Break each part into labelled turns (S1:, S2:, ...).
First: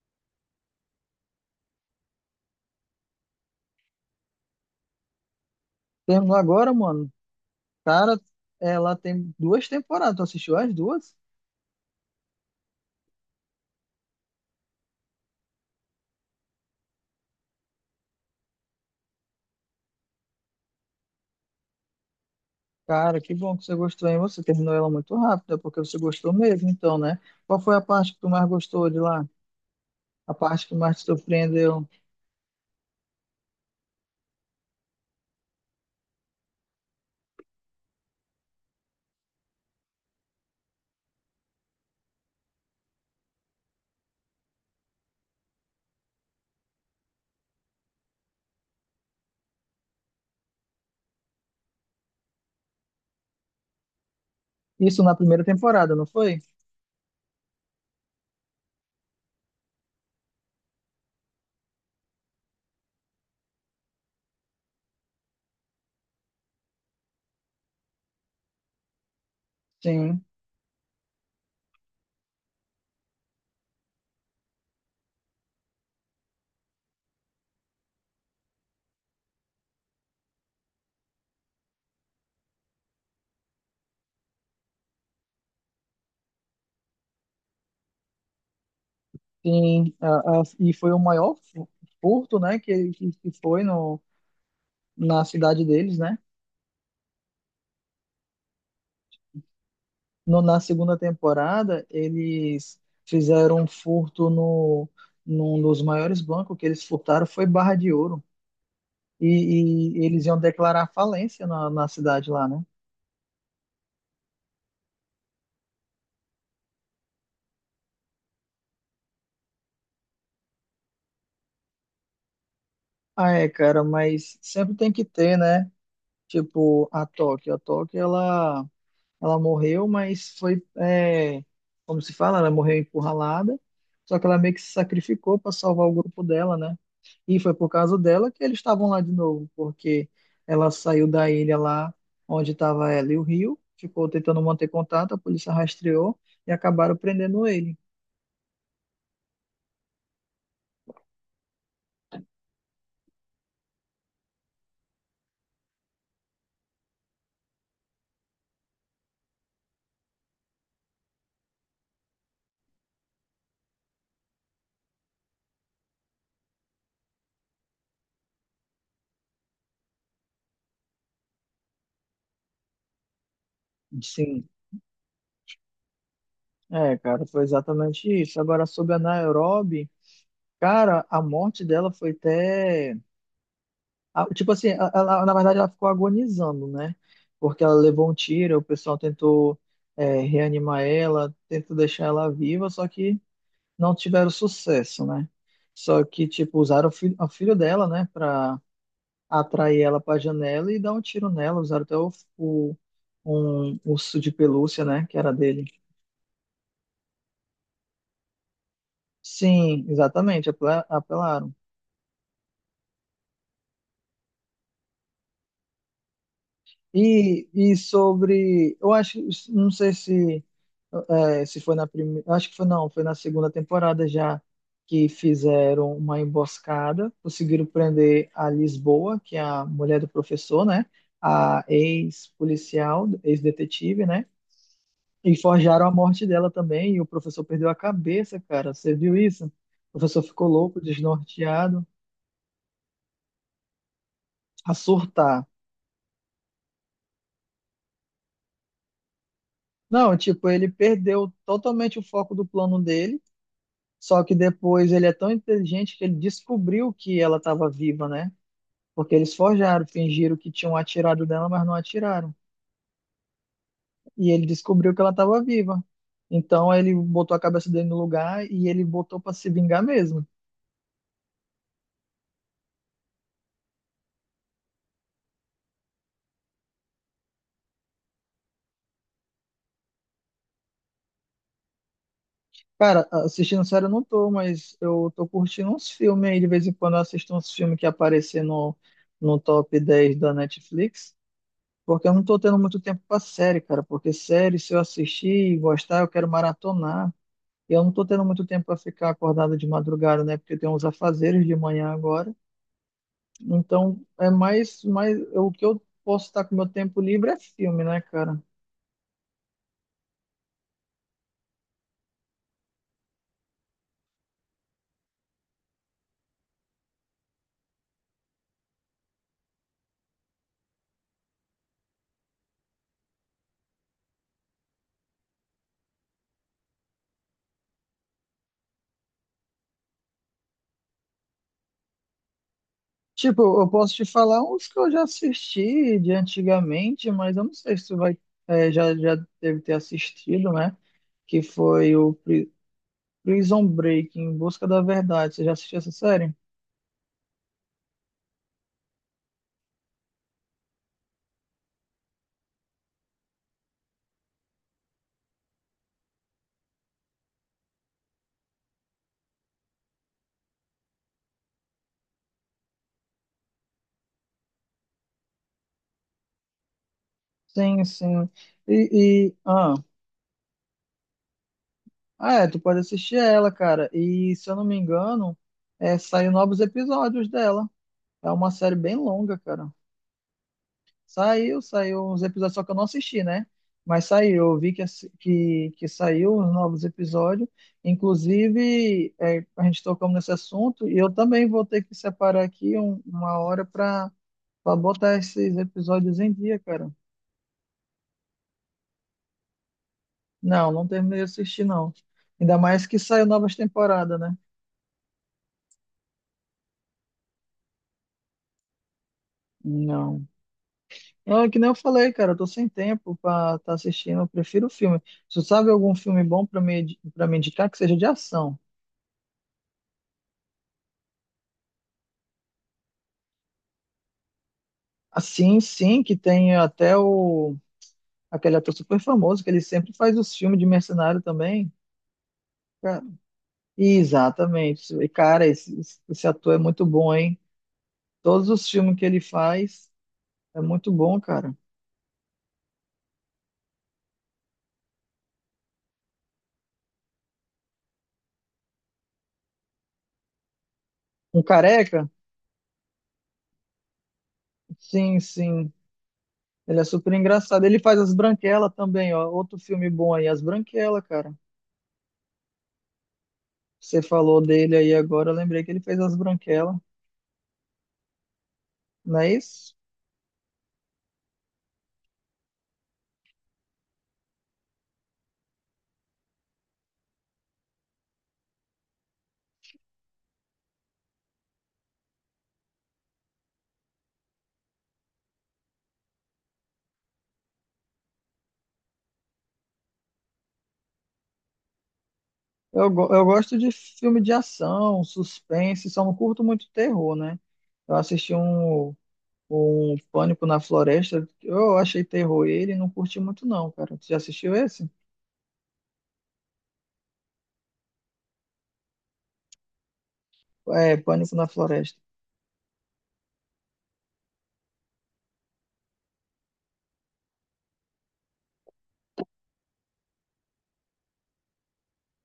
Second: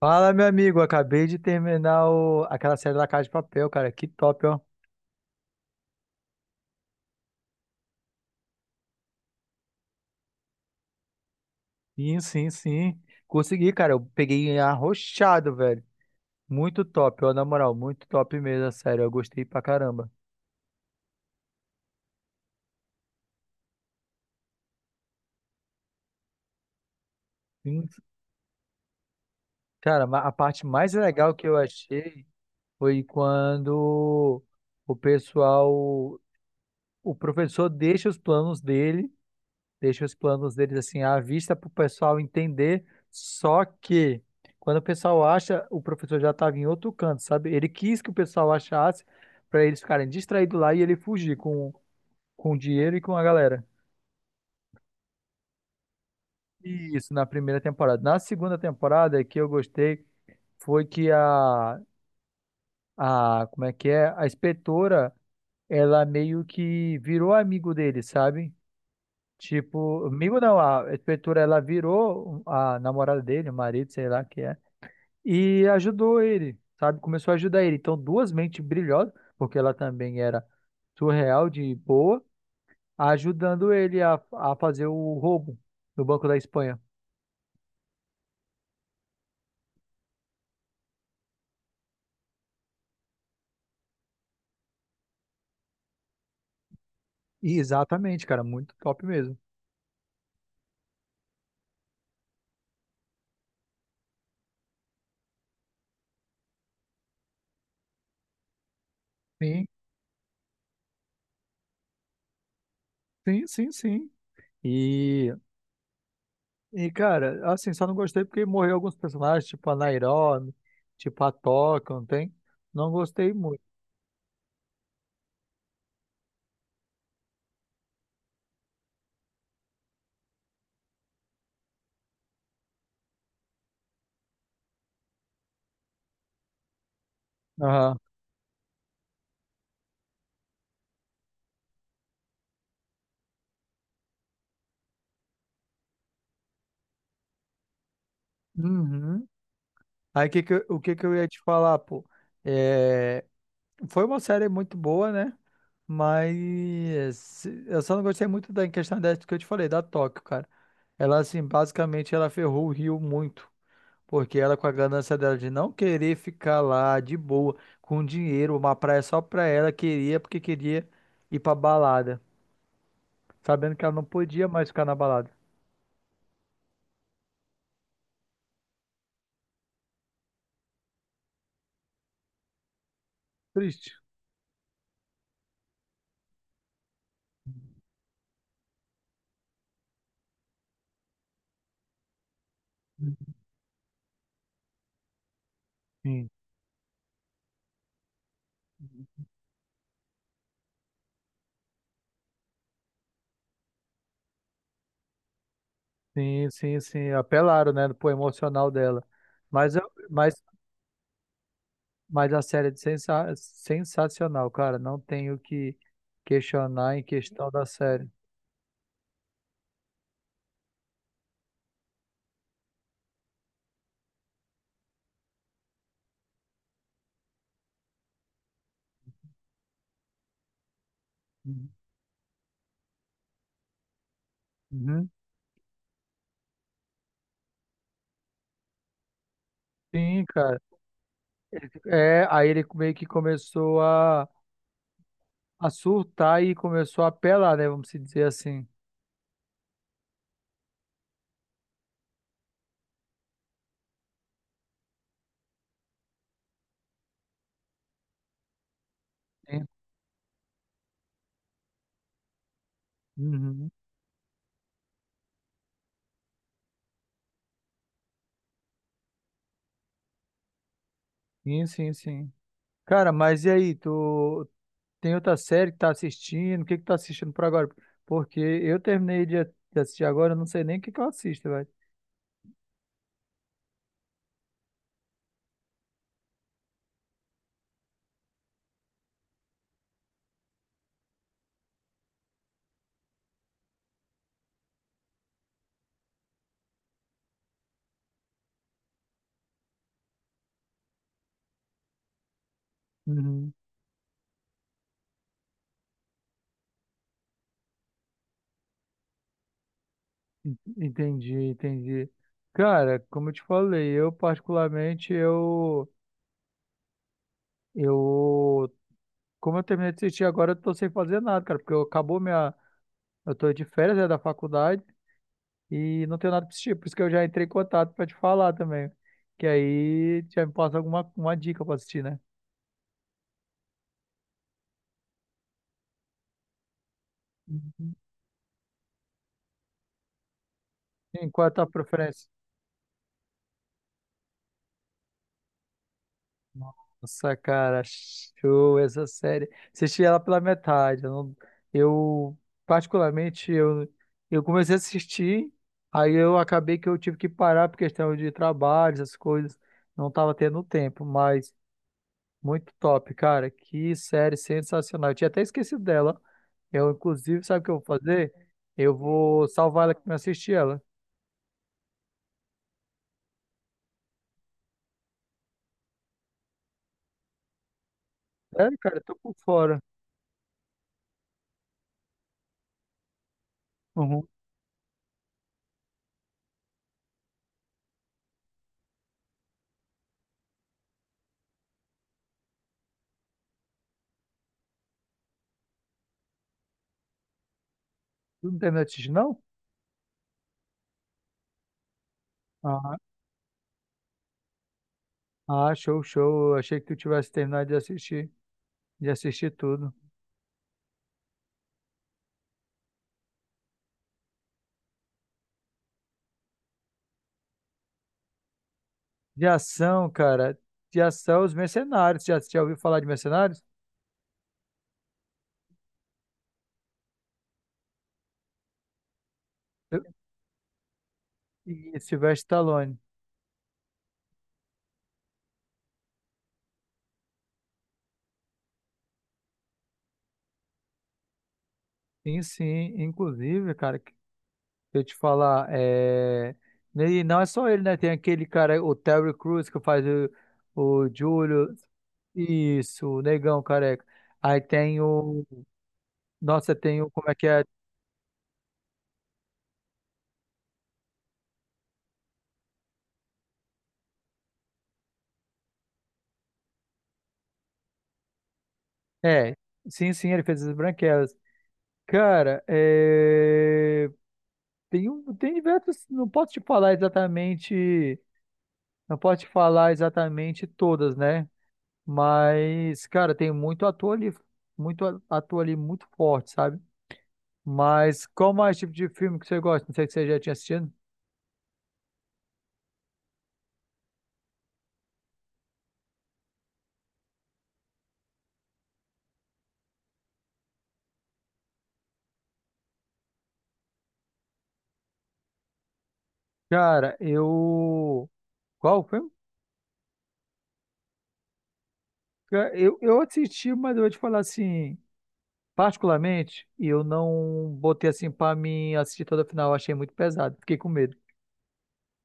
S1: Fala, meu amigo. Acabei de terminar o... aquela série da Casa de Papel, cara. Que top, ó.
S2: Temos agora, mano. Cara, ela tem duas temporadas. Tu assistiu as duas?
S1: Sim, sim, sim. Consegui, cara. Eu peguei arrochado, velho. Muito top, ó. Na moral, muito top mesmo, a série. Eu gostei pra caramba.
S2: Cara, que bom que você gostou, hein? Você terminou ela muito rápido, é porque você gostou mesmo, então, né? Qual foi a
S1: Sim.
S2: parte que tu mais gostou de lá?
S1: Cara, a
S2: A
S1: parte
S2: parte que
S1: mais
S2: mais te
S1: legal que eu
S2: surpreendeu?
S1: achei foi quando o pessoal, o professor deixa os planos dele. Deixa os planos deles assim à vista para o pessoal entender. Só que quando o pessoal acha, o professor já estava em outro canto, sabe? Ele quis que o pessoal achasse para eles ficarem distraídos lá e ele fugir com o dinheiro e com a galera.
S2: Isso na primeira temporada, não foi?
S1: Isso na primeira temporada. Na segunda temporada que eu gostei foi que a como é que é? A inspetora, ela meio que virou amigo dele, sabe? Tipo,
S2: Sim,
S1: amigo não, a inspetora, ela virou a namorada dele, o marido, sei lá, que é e ajudou ele, sabe? Começou a ajudar ele. Então, duas mentes brilhosas, porque ela também era surreal de boa, ajudando ele a fazer o roubo no Banco da Espanha.
S2: sim. E foi o maior furto, né? Que foi no, na cidade deles, né?
S1: E exatamente, cara, muito top mesmo.
S2: Na segunda temporada, eles fizeram um furto no, num dos maiores bancos que eles furtaram, foi Barra de Ouro.
S1: Sim,
S2: E eles iam declarar falência na cidade lá, né?
S1: sim, sim, sim. E, e cara, assim, só não gostei porque morreu alguns personagens, tipo a Nairobi, tipo a Toca, não tem? Não
S2: Ah,
S1: gostei
S2: é,
S1: muito.
S2: cara, mas sempre tem que ter, né? Tipo, a Tóquio. A Tóquio, ela... Ela morreu, mas foi, é, como se fala, ela morreu encurralada, só que ela meio que se sacrificou para salvar o grupo dela, né? E foi por causa
S1: Aham.
S2: dela que eles estavam lá de novo, porque ela saiu da ilha lá onde estava ela e o Rio, ficou tentando manter contato, a polícia rastreou e acabaram prendendo ele.
S1: Uhum. Aí o que que eu ia te falar, pô? É, Foi uma série muito boa, né? Mas eu só não gostei muito da em questão dessa que eu te falei, da Tóquio, cara. Ela, assim, basicamente ela ferrou o Rio muito. Porque ela, com a ganância dela de não querer ficar lá de boa, com dinheiro, uma praia só pra ela, queria porque queria ir pra balada. Sabendo que ela não podia
S2: Sim,
S1: mais ficar na balada.
S2: é, cara, foi exatamente isso. Agora, sobre a Nairobi, cara, a morte dela foi até...
S1: Triste.
S2: Ah, tipo assim, ela, na verdade ela ficou agonizando, né? Porque ela levou um tiro, o pessoal tentou reanimar ela, tentou deixar ela viva, só que não tiveram sucesso, né? Só que,
S1: Sim,
S2: tipo, usaram o filho dela, né, pra atrair ela pra janela e dar um tiro nela. Usaram até o, um urso de pelúcia, né, que era dele.
S1: sim, sim, sim. Apelaram, né, pro emocional dela. Mas,
S2: Sim,
S1: eu- mas
S2: exatamente, apelaram.
S1: Mas a série é sensacional, cara. Não tenho o que questionar em questão da
S2: E
S1: série.
S2: sobre, eu acho, não sei se é, se foi na primeira, acho que foi não, foi na segunda temporada já que fizeram uma emboscada, conseguiram prender a Lisboa, que é a mulher do professor, né? A ex-policial, ex-detetive, né?
S1: Uhum.
S2: E forjaram a morte dela também, e o professor perdeu a cabeça, cara. Você viu isso? O professor
S1: Sim,
S2: ficou
S1: cara.
S2: louco, desnorteado,
S1: É, aí ele meio que começou
S2: a surtar.
S1: a surtar e começou a apelar, né? Vamos se dizer assim.
S2: Não, tipo, ele perdeu totalmente o foco do plano dele. Só que depois ele é tão inteligente que ele descobriu que ela estava viva, né? Porque eles
S1: Sim.
S2: forjaram, fingiram que tinham atirado dela, mas não atiraram.
S1: Uhum.
S2: E ele descobriu que ela estava viva. Então ele botou a cabeça dele no lugar e ele botou para se vingar mesmo.
S1: Sim, sim, sim. Cara, mas e aí? Tu tem outra série que tá assistindo? O que que tá assistindo por agora? Porque eu terminei de assistir agora, eu não sei nem o que que eu assisto, velho.
S2: Cara, assistindo série eu não tô, mas eu tô curtindo uns filmes aí. De vez em quando eu assisto uns filmes que aparecem no top 10 da Netflix. Porque eu não tô tendo muito tempo pra série, cara. Porque série, se eu assistir e gostar, eu quero maratonar. Eu não estou tendo muito tempo para ficar acordado de madrugada, né? Porque tem uns afazeres de manhã agora.
S1: Uhum.
S2: Então, é mais o que eu posso estar com meu tempo livre é filme, né, cara?
S1: Entendi, entendi. Cara, como eu te falei, eu particularmente, eu, como eu terminei de assistir agora, eu tô sem fazer nada, cara, porque eu, acabou minha, eu tô de férias, né, da faculdade e não tenho nada pra assistir, por isso que eu já entrei em contato pra te falar também, que aí já me passa alguma uma dica pra assistir, né?
S2: Tipo, eu posso te falar uns que eu já assisti de antigamente, mas eu não sei se
S1: Uhum.
S2: tu vai, já deve ter assistido, né?
S1: Sim,
S2: Que
S1: qual é a tua
S2: foi o
S1: preferência?
S2: Prison Break, Em Busca da Verdade. Você já assistiu essa série?
S1: Nossa, cara, show essa série. Assisti ela pela metade. Eu, não- eu, particularmente, eu comecei a assistir, aí eu acabei que eu tive que parar por questão de trabalho, essas coisas. Não tava tendo tempo, mas muito top, cara. Que série sensacional. Eu tinha até esquecido dela. Eu, inclusive, sabe o que eu vou
S2: Sim, sim.
S1: fazer? Eu
S2: E, e-
S1: vou
S2: ah,
S1: salvar ela aqui pra assistir ela.
S2: Ah, é, tu pode assistir ela, cara. E se eu não me engano, saiu novos episódios dela. É uma série
S1: Sério,
S2: bem
S1: cara, eu tô por
S2: longa, cara.
S1: fora.
S2: Saiu uns episódios, só que eu não assisti, né? Mas
S1: Uhum.
S2: saiu, eu vi que, que saiu os novos episódios. Inclusive, a gente tocou nesse assunto e eu também vou ter que separar aqui uma hora para botar esses episódios em dia, cara.
S1: Tu não terminou de assistir, não?
S2: Não, não terminei de assistir, não. Ainda mais que saiu novas temporadas, né?
S1: Ah, show, show. Eu achei que tu tivesse terminado de assistir tudo.
S2: Não. É que nem eu falei, cara, eu tô sem tempo pra estar assistindo, eu prefiro filme. Se tu sabe algum filme bom pra pra me indicar que seja de ação.
S1: De ação, cara. De ação, os mercenários. Já, já ouviu falar de mercenários?
S2: Assim, sim, que tem até o... aquele ator super famoso, que ele sempre
S1: Eu,
S2: faz os filmes de mercenário também.
S1: e Sylvester Stallone.
S2: Ca- Exatamente. E, cara, esse ator é muito bom, hein? Todos os filmes que ele faz é muito bom, cara.
S1: Sim, sim. Inclusive, cara, deixa eu te falar, é... E não é só ele, né? Tem aquele cara, o Terry Crews, que faz o
S2: Um
S1: Júlio.
S2: careca?
S1: Isso, o negão careca. Aí tem
S2: Sim,
S1: o.
S2: sim.
S1: Nossa,
S2: Ele é
S1: tem o.
S2: super
S1: Como é que é?
S2: engraçado. Ele faz As Branquelas também, ó. Outro filme bom aí, As Branquelas, cara. Você falou dele aí agora, eu lembrei que ele fez As Branquelas, não é
S1: É,
S2: isso?
S1: sim, sim, ele fez as branquelas. Cara, é. Tem diversos, não posso te falar exatamente, não posso te falar exatamente todas, né? Mas, cara, tem muito ator ali, muito ator ali muito forte, sabe? Mas qual mais tipo de filme que você gosta? Não sei se você já tinha assistido.
S2: Eu gosto de filme de ação, suspense, só não curto muito terror, né? Eu assisti um Pânico na Floresta, eu achei terror ele, e não curti muito não, cara. Você já assistiu esse?
S1: Cara, eu qual filme?
S2: É, Pânico na Floresta.
S1: Eu assisti, mas eu vou te falar assim, particularmente, eu não botei assim pra mim assistir toda a final, eu achei muito pesado, fiquei com medo.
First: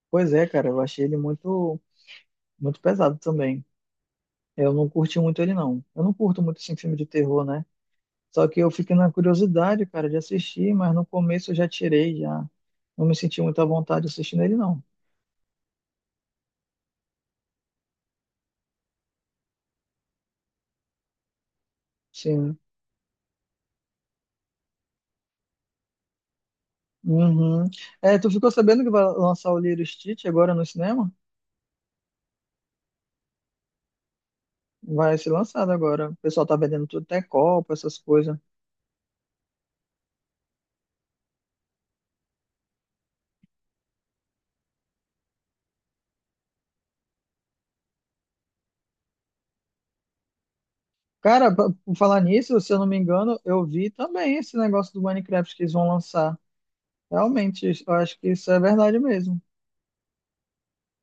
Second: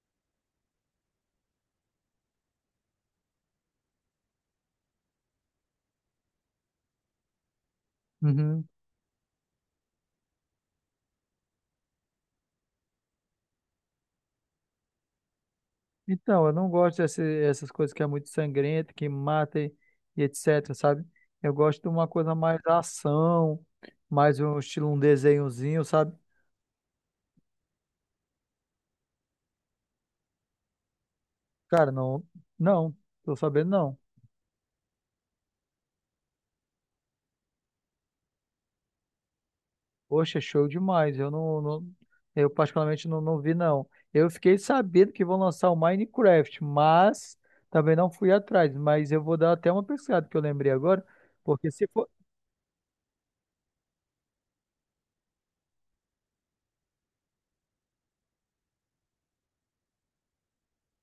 S2: Pois é, cara, eu achei ele muito, muito pesado também. Eu não curti muito ele não. Eu não curto muito assim, filme de terror, né? Só que
S1: Uhum.
S2: eu fiquei na curiosidade, cara, de assistir, mas no começo eu já tirei, já. Não me senti muito à vontade assistindo ele, não.
S1: Então, eu não gosto dessas essas coisas que é muito sangrenta, que mata e etc, sabe? Eu gosto de uma coisa mais
S2: Sim.
S1: ação, mais um estilo, um desenhozinho, sabe?
S2: Uhum. É, tu ficou sabendo que vai lançar o Lilo e Stitch agora no cinema?
S1: Cara, não, não, tô sabendo não.
S2: Vai ser lançado agora. O pessoal tá vendendo tudo, até copo, essas coisas.
S1: Poxa, é show demais. Eu particularmente não, não vi não. Eu fiquei sabendo que vão lançar o Minecraft, mas também não fui atrás. Mas eu vou dar até uma pesquisada que eu lembrei agora,
S2: Cara,
S1: porque se
S2: por
S1: for,
S2: falar nisso, se eu não me engano, eu vi também esse negócio do Minecraft que eles vão lançar. Realmente, eu acho que isso é verdade mesmo.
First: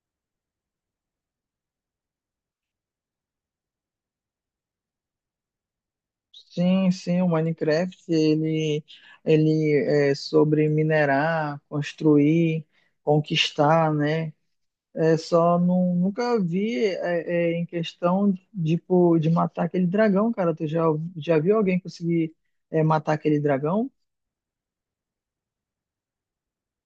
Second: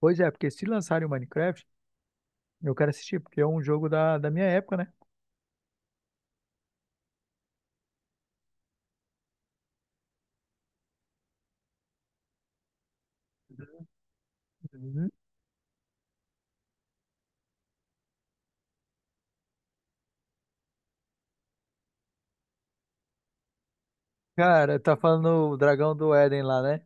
S1: pois é, porque se lançarem o Minecraft, eu quero assistir, porque é um jogo da minha época,
S2: Sim, sim, o Minecraft ele, ele é sobre minerar, construir, conquistar, né?
S1: né?
S2: É só não, nunca vi em questão tipo, de matar aquele dragão, cara. Já viu alguém conseguir matar aquele dragão?
S1: Cara, tá falando o dragão do Éden lá, né?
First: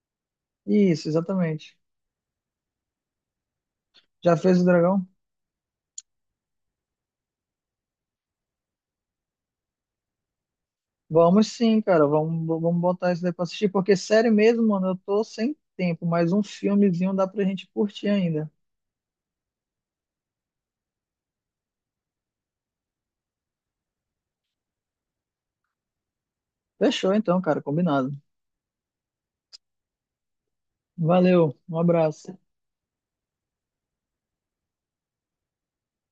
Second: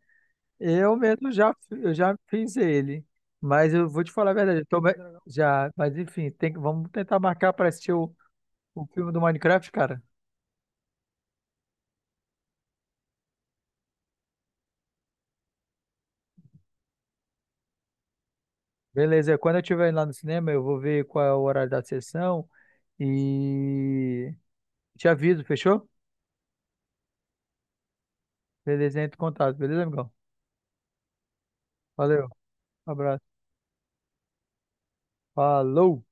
S1: Eu
S2: Isso,
S1: mesmo já,
S2: exatamente.
S1: eu já fiz ele. Mas eu vou te falar a
S2: Já
S1: verdade.
S2: fez o dragão?
S1: Já, mas enfim, vamos tentar marcar para assistir o filme do Minecraft, cara.
S2: Vamos sim, cara. Vamos botar isso daí pra assistir, porque sério mesmo, mano, eu tô sem tempo, mas um filmezinho dá pra gente curtir ainda.
S1: Beleza, quando eu estiver lá no cinema, eu vou ver qual é o horário da sessão e te aviso, fechou?
S2: Fechou então, cara, combinado.
S1: Beleza, entre em contato, beleza, amigão?
S2: Valeu, um
S1: Valeu,
S2: abraço.
S1: abraço. Falou!